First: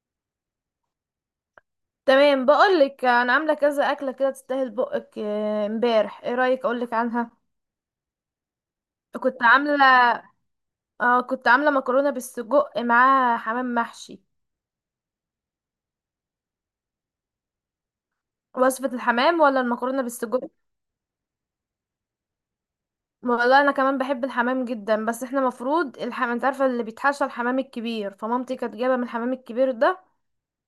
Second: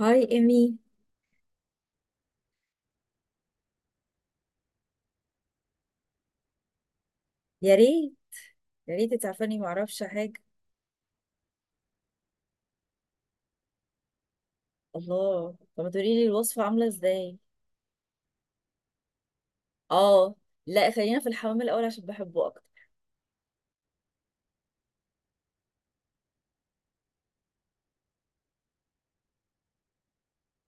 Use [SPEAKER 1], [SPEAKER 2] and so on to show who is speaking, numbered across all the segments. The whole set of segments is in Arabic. [SPEAKER 1] هاي ايمي.
[SPEAKER 2] تمام، بقولك انا عامله كذا اكله كده تستاهل بقك. امبارح ايه رايك اقولك عنها؟
[SPEAKER 1] يا ريت. يا ريت
[SPEAKER 2] كنت
[SPEAKER 1] تعرفني، ما
[SPEAKER 2] عامله.
[SPEAKER 1] اعرفش حاجه.
[SPEAKER 2] اه كنت عامله مكرونه بالسجق معاها حمام محشي.
[SPEAKER 1] الله، طب ما تقولي لي الوصفه عامله ازاي؟
[SPEAKER 2] وصفه الحمام ولا المكرونه
[SPEAKER 1] اه.
[SPEAKER 2] بالسجق؟
[SPEAKER 1] لا، خلينا في الحمام الاول عشان بحبه اكتر.
[SPEAKER 2] والله انا كمان بحب الحمام جدا، بس احنا مفروض الحمام انت عارفه اللي بيتحشى، الحمام الكبير، فمامتي كانت جايبه من الحمام الكبير ده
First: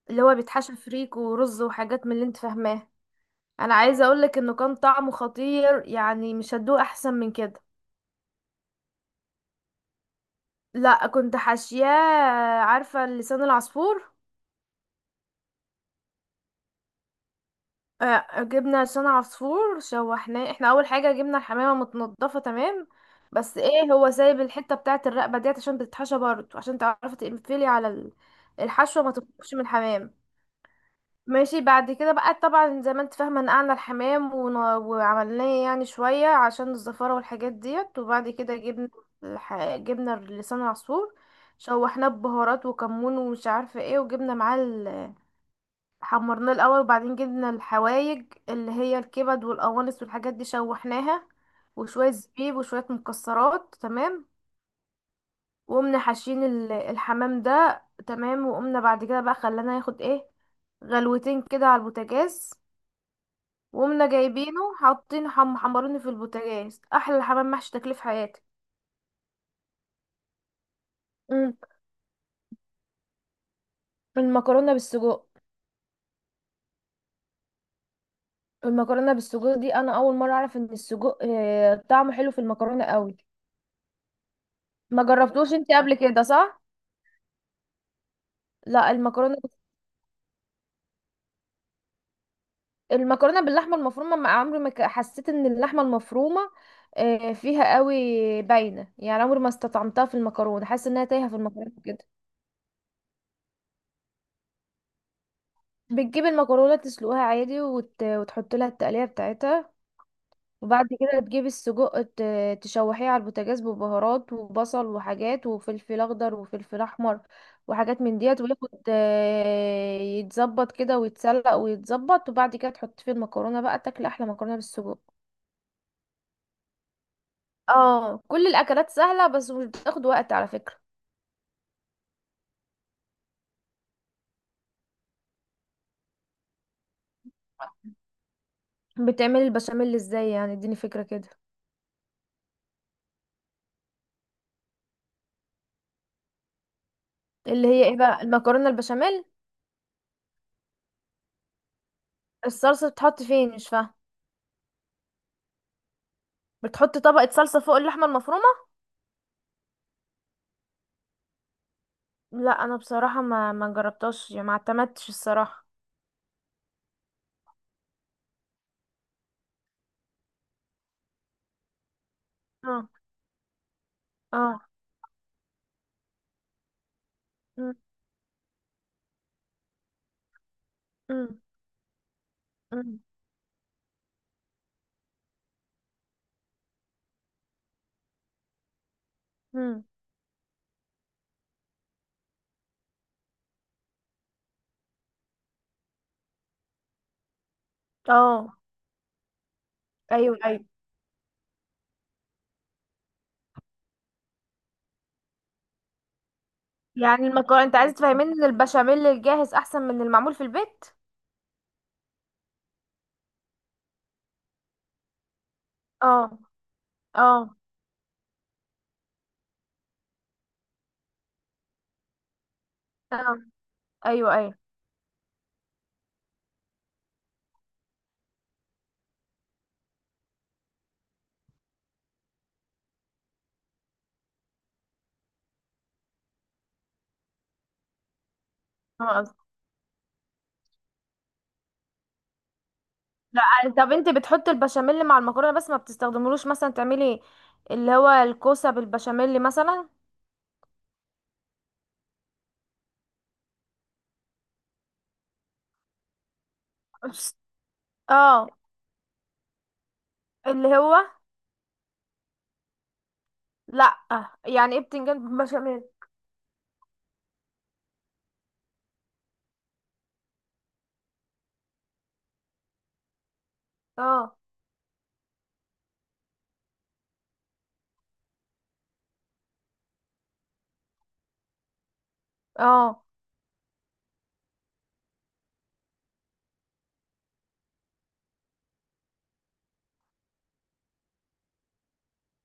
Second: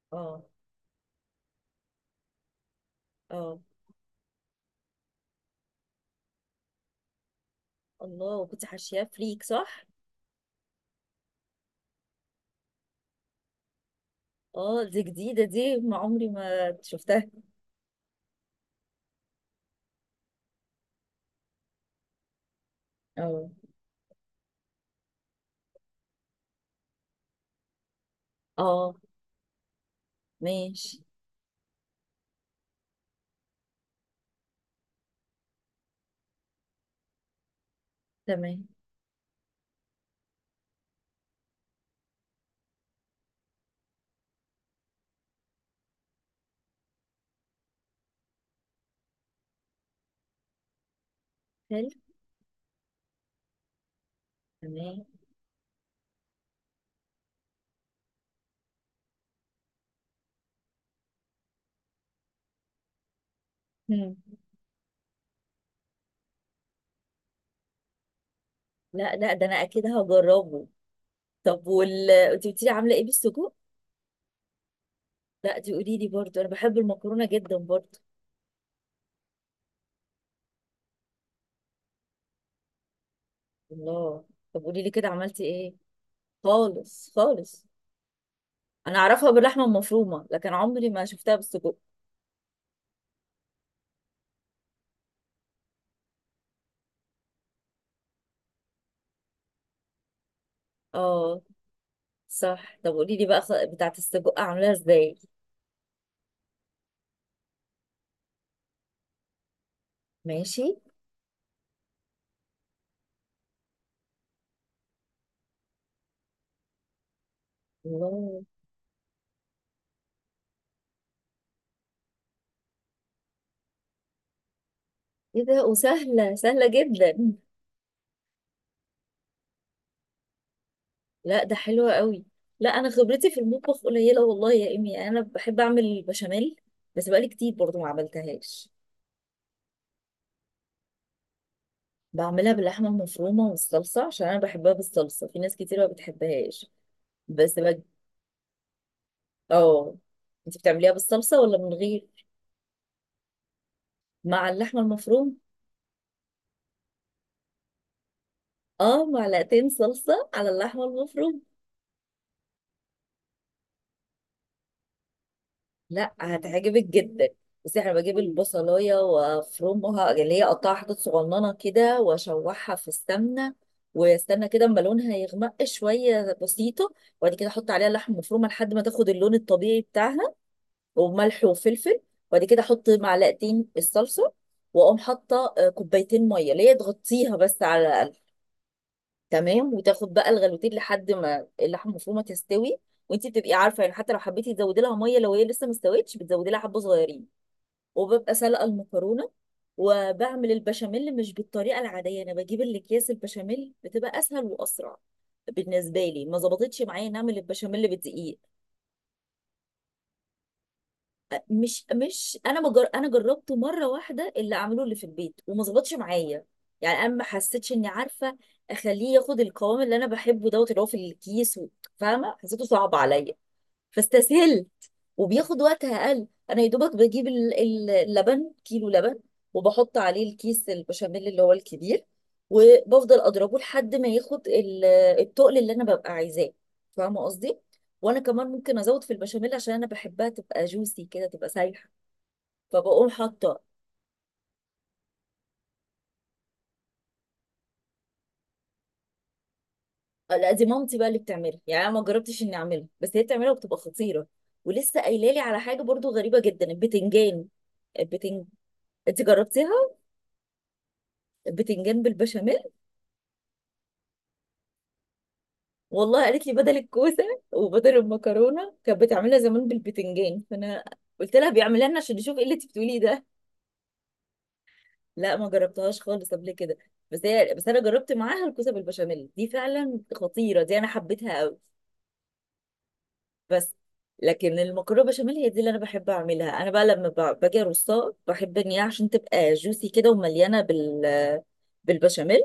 [SPEAKER 2] اللي هو
[SPEAKER 1] اه،
[SPEAKER 2] بيتحشى فريك ورز وحاجات من اللي انت فاهماه.
[SPEAKER 1] اه.
[SPEAKER 2] انا عايزه اقولك انه كان طعمه خطير، يعني مش هتدوق احسن من كده.
[SPEAKER 1] الله، وكنت حاشياه فريك صح؟
[SPEAKER 2] لا كنت حاشياه. عارفة لسان العصفور؟
[SPEAKER 1] اه، دي جديده دي ما عمري ما شفتها.
[SPEAKER 2] جبنا لسان عصفور، شوحناه. احنا اول حاجة جبنا الحمامة متنضفة تمام،
[SPEAKER 1] اه،
[SPEAKER 2] بس ايه هو سايب الحتة بتاعة الرقبة ديت عشان بتتحشى برضه، عشان تعرفي تقفلي على
[SPEAKER 1] اه.
[SPEAKER 2] الحشوة ما تخرجش من الحمام.
[SPEAKER 1] ماشي.
[SPEAKER 2] ماشي، بعد كده بقى طبعا زي ما انت فاهمة، نقعنا الحمام وعملناه يعني شوية عشان الزفارة والحاجات ديت. وبعد كده
[SPEAKER 1] تمام.
[SPEAKER 2] جبنا جبنا لسان العصفور، شوحناه ببهارات وكمون ومش عارفة ايه، وجبنا معاه. حمرناه الاول، وبعدين جبنا الحوايج اللي هي الكبد والقوانص والحاجات دي شوحناها،
[SPEAKER 1] حلو.
[SPEAKER 2] وشويه زبيب وشويه مكسرات، تمام.
[SPEAKER 1] تمام.
[SPEAKER 2] وقمنا حاشين الحمام ده، تمام. وقمنا بعد كده بقى خلانا ياخد ايه، غلوتين كده على البوتاجاز. وقمنا
[SPEAKER 1] هم.
[SPEAKER 2] جايبينه حاطين حمرونه في البوتاجاز، احلى حمام محشي تاكليه في حياتي.
[SPEAKER 1] لا، لا، ده انا اكيد هجربه.
[SPEAKER 2] امم
[SPEAKER 1] طب، انت قلتي لي عامله ايه بالسجق؟
[SPEAKER 2] المكرونه بالسجق.
[SPEAKER 1] لا، دي قولي لي برضه، انا بحب المكرونه جدا برضه.
[SPEAKER 2] المكرونه بالسجق دي انا اول مره اعرف ان السجق طعمه حلو في المكرونه قوي.
[SPEAKER 1] الله. طب، قولي لي
[SPEAKER 2] ما
[SPEAKER 1] كده عملتي
[SPEAKER 2] جربتوش انت
[SPEAKER 1] ايه؟
[SPEAKER 2] قبل كده صح؟
[SPEAKER 1] خالص خالص.
[SPEAKER 2] لا،
[SPEAKER 1] انا اعرفها
[SPEAKER 2] المكرونه.
[SPEAKER 1] باللحمه المفرومه، لكن عمري ما شفتها بالسجق.
[SPEAKER 2] المكرونه باللحمه المفرومه، ما عمري ما حسيت ان اللحمه المفرومه فيها قوي باينه، يعني عمري ما استطعمتها في المكرونه، حاسه انها تايهه في
[SPEAKER 1] اه.
[SPEAKER 2] المكرونه كده.
[SPEAKER 1] صح، طب قولي لي بقى بتاعه السجق عاملاها ازاي؟
[SPEAKER 2] بتجيب المكرونه تسلقها عادي، وتحط لها التقليه بتاعتها.
[SPEAKER 1] ماشي.
[SPEAKER 2] وبعد كده تجيب السجق، تشوحيه على البوتاجاز ببهارات وبصل وحاجات وفلفل اخضر وفلفل احمر، وحاجات من
[SPEAKER 1] الله.
[SPEAKER 2] ديت، وياخد يتظبط كده ويتسلق ويتظبط، وبعد كده تحط فيه المكرونه بقى، تاكل احلى مكرونه بالسجق.
[SPEAKER 1] ايه ده، وسهله سهله جدا.
[SPEAKER 2] اه، كل الاكلات سهله، بس مش بتاخد وقت على فكره.
[SPEAKER 1] لا، ده حلوه قوي. لا، انا خبرتي في المطبخ قليله، والله يا امي، انا بحب اعمل البشاميل. بس بقالي كتير برضو ما عملتهاش.
[SPEAKER 2] بتعملي البشاميل ازاي؟ يعني اديني فكره كده.
[SPEAKER 1] بعملها باللحمه المفرومه والصلصه عشان انا بحبها بالصلصه، في ناس كتير ما بتحبهاش. بس
[SPEAKER 2] اللي
[SPEAKER 1] بج...
[SPEAKER 2] هي ايه بقى، المكرونه البشاميل؟
[SPEAKER 1] اه. انت بتعمليها بالصلصه ولا من غير؟
[SPEAKER 2] الصلصه بتحط فين، مش فاهمه؟
[SPEAKER 1] مع اللحمه المفرومه.
[SPEAKER 2] بتحط طبقه صلصه فوق اللحمه المفرومه؟
[SPEAKER 1] اه، معلقتين صلصة على اللحمة المفروم.
[SPEAKER 2] لا، انا بصراحه ما جربتهاش، يعني ما اعتمدتش الصراحه.
[SPEAKER 1] لا، هتعجبك جدا. بس انا بجيب البصلاية وافرمها، اللي هي اقطعها حتت صغننة كده واشوحها في
[SPEAKER 2] اه.
[SPEAKER 1] السمنة. واستنى
[SPEAKER 2] اه.
[SPEAKER 1] كده اما لونها يغمق شوية بسيطة. وبعد كده احط
[SPEAKER 2] أم،
[SPEAKER 1] عليها اللحمة المفرومة لحد ما تاخد اللون الطبيعي بتاعها.
[SPEAKER 2] أم،
[SPEAKER 1] وملح وفلفل. وبعد كده احط
[SPEAKER 2] أم،
[SPEAKER 1] معلقتين الصلصة. واقوم حاطة كوبايتين مية، اللي هي تغطيها بس على تمام،
[SPEAKER 2] أم.
[SPEAKER 1] وتاخد بقى الغلوتين لحد ما اللحمه المفرومه تستوي. وانت بتبقي عارفه يعني، حتى لو حبيتي تزودي لها ميه لو هي لسه ما استوتش بتزودي لها حبه صغيرين. وببقى
[SPEAKER 2] اه.
[SPEAKER 1] سلقه المكرونه.
[SPEAKER 2] ايوه،
[SPEAKER 1] وبعمل
[SPEAKER 2] ايوه.
[SPEAKER 1] البشاميل مش بالطريقه العاديه، انا بجيب الاكياس البشاميل، بتبقى اسهل واسرع بالنسبه لي. ما ظبطتش معايا
[SPEAKER 2] يعني
[SPEAKER 1] نعمل
[SPEAKER 2] المكرونه، انت
[SPEAKER 1] البشاميل
[SPEAKER 2] عايز تفهمين
[SPEAKER 1] بدقيق.
[SPEAKER 2] ان البشاميل الجاهز احسن من المعمول في البيت؟
[SPEAKER 1] مش انا جربته مره واحده اللي عملوه اللي في البيت وما ظبطش
[SPEAKER 2] اه.
[SPEAKER 1] معايا. يعني انا ما
[SPEAKER 2] اه.
[SPEAKER 1] حسيتش اني عارفه اخليه ياخد القوام اللي انا بحبه دوت اللي هو في الكيس فاهمه، حسيته صعب عليا.
[SPEAKER 2] اه. ايوه، ايوه.
[SPEAKER 1] فاستسهلت. وبياخد وقت اقل. انا يا دوبك بجيب اللبن، كيلو لبن. وبحط عليه الكيس البشاميل اللي هو الكبير. وبفضل اضربه لحد ما ياخد التقل اللي انا ببقى عايزاه. فاهمه قصدي؟ وانا كمان ممكن ازود في
[SPEAKER 2] اه.
[SPEAKER 1] البشاميل عشان انا بحبها تبقى جوسي كده، تبقى سايحه. فبقوم
[SPEAKER 2] لا.
[SPEAKER 1] حاطه.
[SPEAKER 2] طب انت بتحطي البشاميل مع المكرونه بس، ما بتستخدملوش مثلا تعملي اللي هو الكوسه بالبشاميل مثلا؟
[SPEAKER 1] لا، دي مامتي بقى اللي بتعملها، يعني انا ما جربتش اني اعملها، بس هي بتعملها وبتبقى خطيره. ولسه قايله لي على حاجه برضو غريبه جدا،
[SPEAKER 2] بس-
[SPEAKER 1] البتنجان. البتنج
[SPEAKER 2] اه.
[SPEAKER 1] انت جربتيها؟
[SPEAKER 2] اللي هو.
[SPEAKER 1] البتنجان بالبشاميل؟
[SPEAKER 2] لا. يعني ايه بتنجان بالبشاميل؟
[SPEAKER 1] والله قالت لي بدل الكوسه، وبدل المكرونه كانت بتعملها زمان بالبتنجان، فانا قلت لها بيعملها لنا عشان نشوف ايه اللي انت بتقوليه ده.
[SPEAKER 2] اه.
[SPEAKER 1] لا، ما جربتهاش خالص قبل كده. بس انا جربت معاها الكوسه بالبشاميل، دي فعلا خطيره، دي انا حبيتها قوي.
[SPEAKER 2] اه.
[SPEAKER 1] بس. لكن المكرونه بشاميل هي دي اللي انا بحب اعملها. انا بقى لما باجي ارصها بحب ان هي عشان تبقى جوسي كده ومليانه بالبشاميل،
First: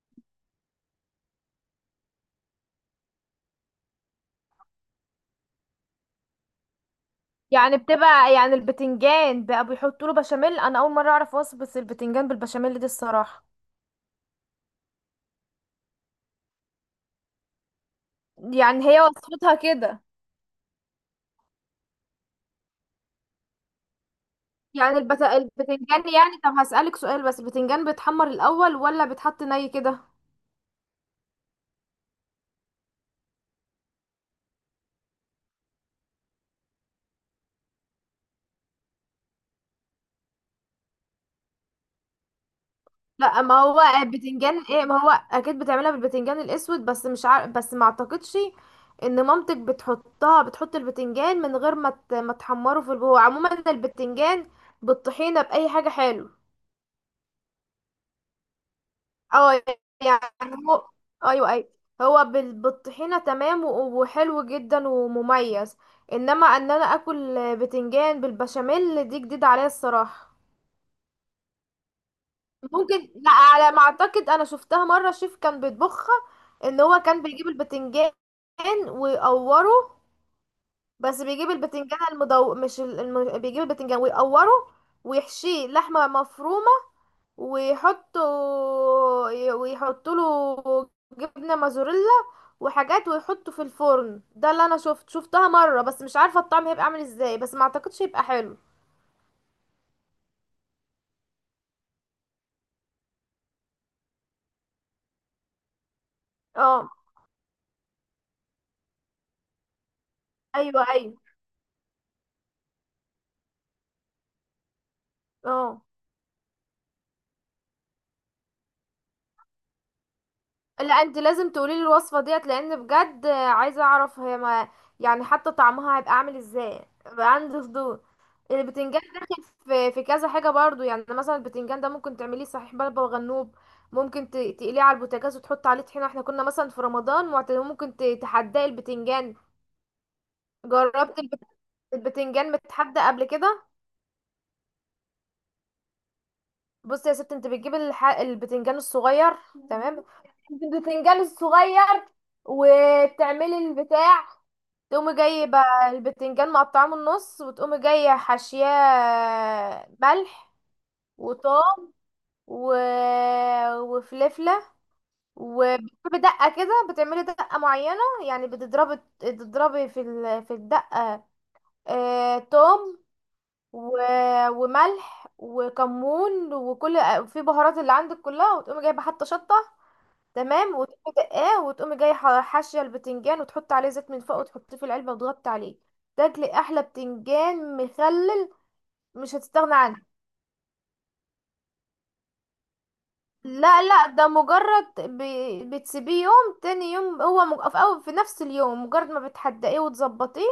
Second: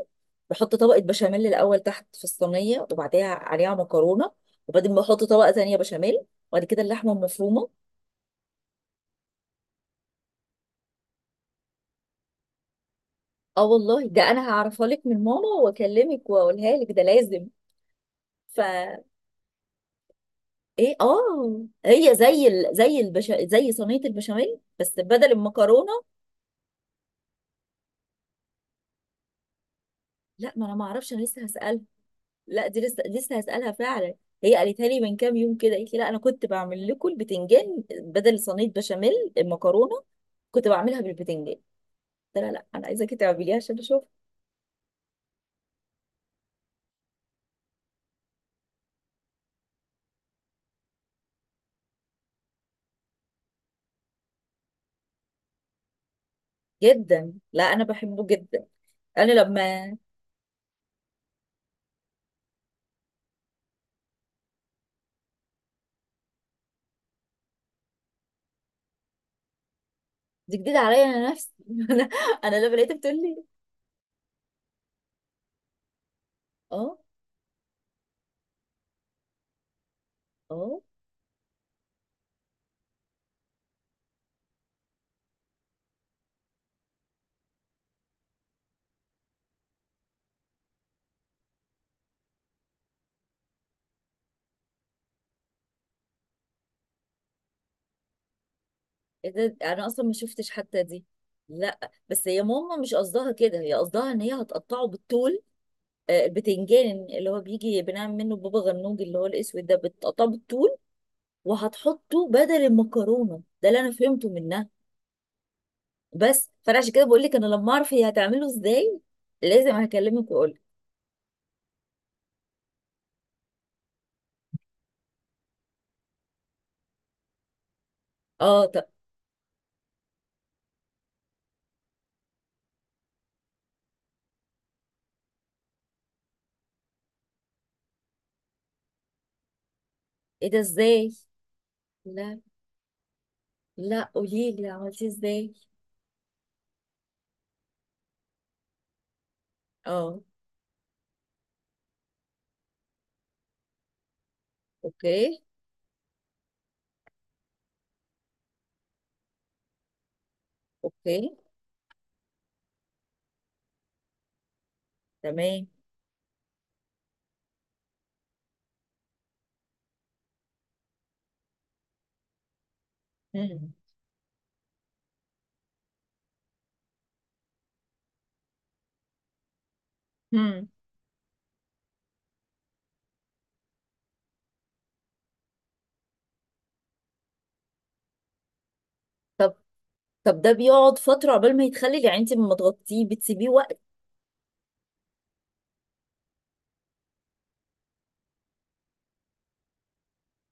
[SPEAKER 1] بحط طبقه بشاميل الاول تحت في الصينيه وبعديها عليها مكرونه. وبعدين بحط طبقه تانية بشاميل. وبعد كده اللحمه المفرومه.
[SPEAKER 2] يعني بتبقى، يعني البتنجان بقى بيحطوا له بشاميل؟ انا اول مره اعرف وصفه البتنجان بالبشاميل دي الصراحه.
[SPEAKER 1] اه والله، ده انا هعرفها لك من ماما واكلمك واقولها لك، ده لازم.
[SPEAKER 2] يعني
[SPEAKER 1] فا
[SPEAKER 2] هي وصفتها كده؟
[SPEAKER 1] ايه. اه هي زي صينيه البشاميل
[SPEAKER 2] يعني
[SPEAKER 1] بس بدل المكرونه.
[SPEAKER 2] البتنجان، يعني طب هسألك سؤال بس، البتنجان بيتحمر الاول ولا بيتحط ني كده؟
[SPEAKER 1] لا، ما انا ما اعرفش، انا لسه هسألك. لا، دي لسه لسه هسألها فعلا. هي قالتها لي من كام يوم كده، قالت لي لا انا كنت بعمل لكم البتنجان بدل صينيه بشاميل. المكرونه كنت بعملها بالبتنجان. قلت لها لا، انا عايزاكي
[SPEAKER 2] لا،
[SPEAKER 1] تعمليها
[SPEAKER 2] ما
[SPEAKER 1] عشان
[SPEAKER 2] هو
[SPEAKER 1] اشوف.
[SPEAKER 2] بتنجان ايه، ما هو اكيد بتعملها بالبتنجان الاسود، بس مش عارف، بس ما اعتقدش ان مامتك بتحطها، بتحط البتنجان من غير ما ما تحمره. في الجو عموما البتنجان بالطحينه باي حاجه حلو.
[SPEAKER 1] جدا، لا انا بحبه جدا. انا
[SPEAKER 2] اه.
[SPEAKER 1] لما
[SPEAKER 2] يعني هو ايوه ايوه، هو بالطحينه تمام، وحلو جدا ومميز. انما انا اكل بتنجان بالبشاميل دي جديده عليا الصراحه.
[SPEAKER 1] دي جديده عليا انا نفسي انا انا لما لقيتها
[SPEAKER 2] ممكن،
[SPEAKER 1] بتقول
[SPEAKER 2] لا،
[SPEAKER 1] لي.
[SPEAKER 2] على ما اعتقد انا شفتها مره شيف كان بيطبخها، ان
[SPEAKER 1] اه،
[SPEAKER 2] هو كان بيجيب البتنجان ويقوره.
[SPEAKER 1] اه.
[SPEAKER 2] بس بيجيب البتنجان المدو، مش بيجيب البتنجان ويقوره ويحشيه لحمه مفرومه، ويحطه، ويحط له جبنه موزاريلا وحاجات، ويحطه في الفرن. ده اللي انا شفتها مره، بس مش عارفه الطعم هيبقى عامل ازاي، بس ما اعتقدش هيبقى حلو.
[SPEAKER 1] إيه ده، انا اصلا ما شفتش حتى دي. لا بس هي ماما مش قصدها كده، هي قصدها ان هي هتقطعه بالطول.
[SPEAKER 2] اه.
[SPEAKER 1] البتنجان اللي هو بيجي بنعمل منه بابا غنوج اللي هو الاسود ده بتقطعه بالطول.
[SPEAKER 2] ايوه، ايوه.
[SPEAKER 1] وهتحطه بدل المكرونه، ده اللي انا فهمته منها.
[SPEAKER 2] اه.
[SPEAKER 1] بس فانا عشان كده بقول لك انا لما اعرف هي هتعمله ازاي، لازم هكلمك واقول لك.
[SPEAKER 2] لا، انت لازم تقولي لي الوصفه ديت، لان بجد عايزه اعرف هي ما، يعني حتى طعمها هيبقى عامل ازاي، بقى عندي فضول.
[SPEAKER 1] اه، طب.
[SPEAKER 2] البتنجان داخل في كذا حاجه برضو. يعني مثلا البتنجان ده ممكن تعمليه صحيح بلبن وغنوب، ممكن تقليه على البوتاجاز وتحط عليه طحينه. احنا كنا مثلا في رمضان معتاد- ممكن تحدقي البتنجان.
[SPEAKER 1] ايه ده، ازاي؟
[SPEAKER 2] جربت
[SPEAKER 1] لا،
[SPEAKER 2] البتنجان متحدى قبل كده؟
[SPEAKER 1] لا، قولي لي عملتيه ازاي؟
[SPEAKER 2] بص يا ست، انت بتجيب البتنجان الصغير، تمام.
[SPEAKER 1] اه.
[SPEAKER 2] تجيب البتنجان الصغير وتعملي البتاع، تقومي
[SPEAKER 1] اوكي.
[SPEAKER 2] جايبه البتنجان مقطعاه من النص، وتقومي جايه حاشياه ملح
[SPEAKER 1] اوكي.
[SPEAKER 2] وطوم و... وفلفله.
[SPEAKER 1] تمام.
[SPEAKER 2] وبتجيبي دقه كده، بتعملي دقه معينه، يعني بتضربي في في الدقه توم
[SPEAKER 1] مم.
[SPEAKER 2] و... وملح وكمون وكل في بهارات اللي عندك كلها، وتقومي جايبه حتى شطه،
[SPEAKER 1] مم.
[SPEAKER 2] تمام. وتقومي دقاه، وتقومي جاي حاشيه البتنجان، وتحطي عليه زيت من فوق، وتحطيه في العلبه وتغطي عليه. تاكلي احلى بتنجان مخلل، مش
[SPEAKER 1] طب
[SPEAKER 2] هتستغنى عنه.
[SPEAKER 1] طب، ده بيقعد فتره عقبال ما يتخلل؟ يعني انت لما تغطيه بتسيبيه وقت؟
[SPEAKER 2] لا لا، ده مجرد بتسيبيه يوم، تاني يوم هو في أول، في نفس اليوم، مجرد ما بتحدقيه وتظبطيه،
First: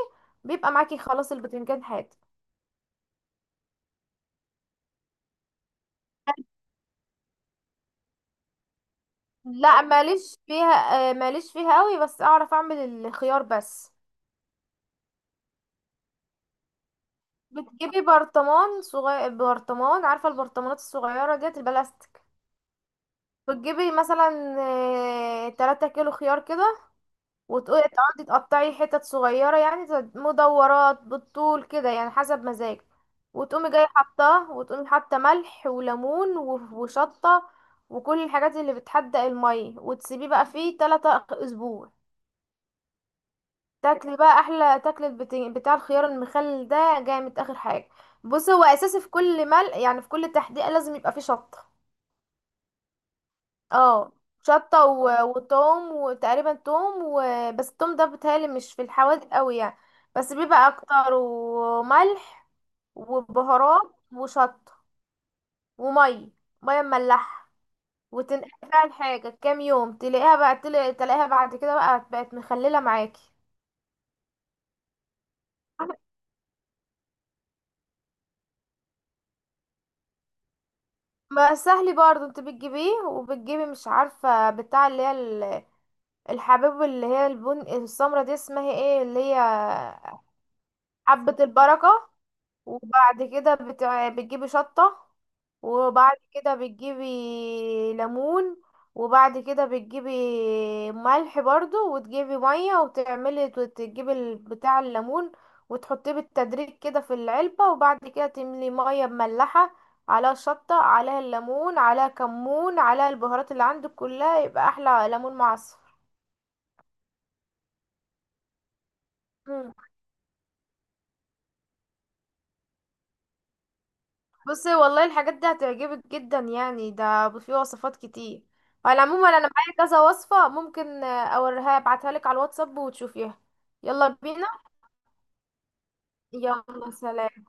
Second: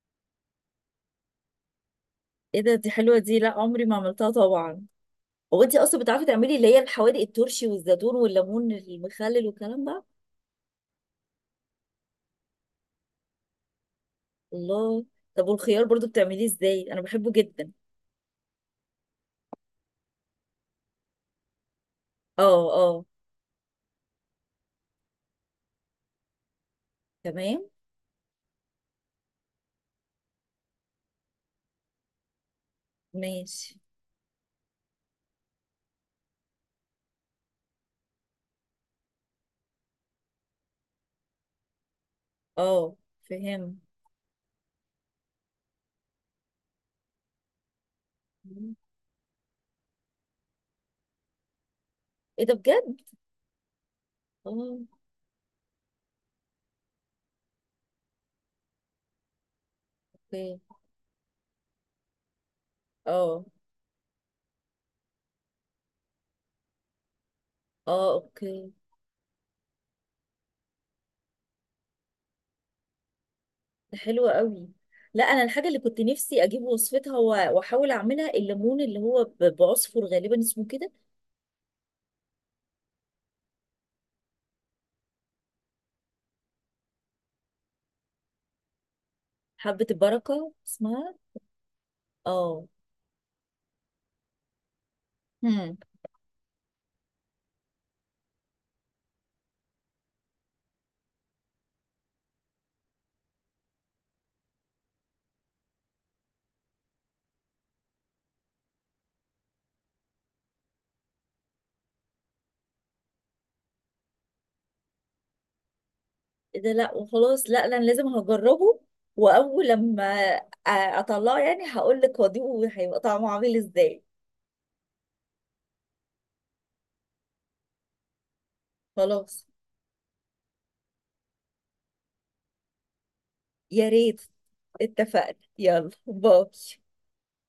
[SPEAKER 2] بيبقى معاكي خلاص البتنجان حاد.
[SPEAKER 1] ايه ده، دي حلوه دي، لا عمري ما عملتها طبعا. هو انت اصلا بتعرفي تعملي اللي هي الحوادق، الترشي والزيتون والليمون المخلل
[SPEAKER 2] لا،
[SPEAKER 1] والكلام ده؟
[SPEAKER 2] ماليش فيها ماليش فيها قوي، بس اعرف اعمل الخيار بس.
[SPEAKER 1] الله. طب، والخيار برضو بتعمليه ازاي؟ انا بحبه جدا.
[SPEAKER 2] بتجيبي برطمان صغير، برطمان، عارفة البرطمانات الصغيرة ديت البلاستيك؟
[SPEAKER 1] اه، اه.
[SPEAKER 2] بتجيبي مثلا 3 كيلو خيار كده،
[SPEAKER 1] تمام.
[SPEAKER 2] وتقولي تقعدي تقطعي حتت صغيرة، يعني مدورات بالطول كده، يعني حسب مزاجك. وتقومي
[SPEAKER 1] ماشي.
[SPEAKER 2] جاية حطاه، وتقومي حاطة ملح وليمون وشطة وكل الحاجات اللي بتحدق المية، وتسيبيه بقى فيه 3 أسبوع،
[SPEAKER 1] اه. فهم.
[SPEAKER 2] تاكلي بقى احلى تاكل بتاع الخيار المخلل ده، جامد اخر حاجه. بص، هو اساسي في كل مل، يعني في كل تحديقه لازم يبقى فيه شطه.
[SPEAKER 1] ايه ده بجد؟
[SPEAKER 2] اه. شطه
[SPEAKER 1] اه.
[SPEAKER 2] وتوم، وتقريبا توم بس التوم ده بيتهيألي مش في الحوادق قوي يعني، بس
[SPEAKER 1] اوكي.
[SPEAKER 2] بيبقى اكتر، وملح
[SPEAKER 1] اه،
[SPEAKER 2] وبهارات وشطه وميه، ميه مملحه.
[SPEAKER 1] اه.
[SPEAKER 2] وتنقع
[SPEAKER 1] اوكي.
[SPEAKER 2] بقى الحاجه كام يوم، تلاقيها بقى تلاقيها بعد كده بقى بقت مخلله معاكي.
[SPEAKER 1] ده حلو قوي. لا، انا الحاجه اللي كنت نفسي اجيب وصفتها واحاول اعملها الليمون اللي هو بعصفر غالبا اسمه كده.
[SPEAKER 2] ما سهل برضه، انت بتجيبيه وبتجيبي مش عارفة بتاع اللي هي الحبوب اللي هي البن السمرة دي، اسمها ايه اللي هي؟
[SPEAKER 1] حبه البركه اسمها.
[SPEAKER 2] حبة البركة.
[SPEAKER 1] اه.
[SPEAKER 2] وبعد كده بتجيبي شطة،
[SPEAKER 1] هم.
[SPEAKER 2] وبعد كده بتجيبي ليمون، وبعد كده بتجيبي ملح برضو، وتجيبي مية، وتعملي وتجيبي بتاع الليمون، وتحطيه بالتدريج كده في العلبة، وبعد كده تملي مية مملحة، عليها شطة، عليها الليمون، عليها كمون، عليها البهارات اللي عندك كلها، يبقى أحلى ليمون معصفر.
[SPEAKER 1] ايه ده! لا وخلاص، لا، لا، انا لازم هجربه. واول لما اطلعه يعني هقول لك واضيفه هيبقى طعمه عامل ازاي.
[SPEAKER 2] بصي والله، الحاجات دي هتعجبك جدا، يعني ده في وصفات كتير. على العموم انا
[SPEAKER 1] خلاص.
[SPEAKER 2] معايا كذا وصفة، ممكن اوريها ابعتها لك على الواتساب وتشوفيها.
[SPEAKER 1] يا
[SPEAKER 2] يلا
[SPEAKER 1] ريت.
[SPEAKER 2] بينا.
[SPEAKER 1] اتفقنا، يلا باي.
[SPEAKER 2] يلا سلام.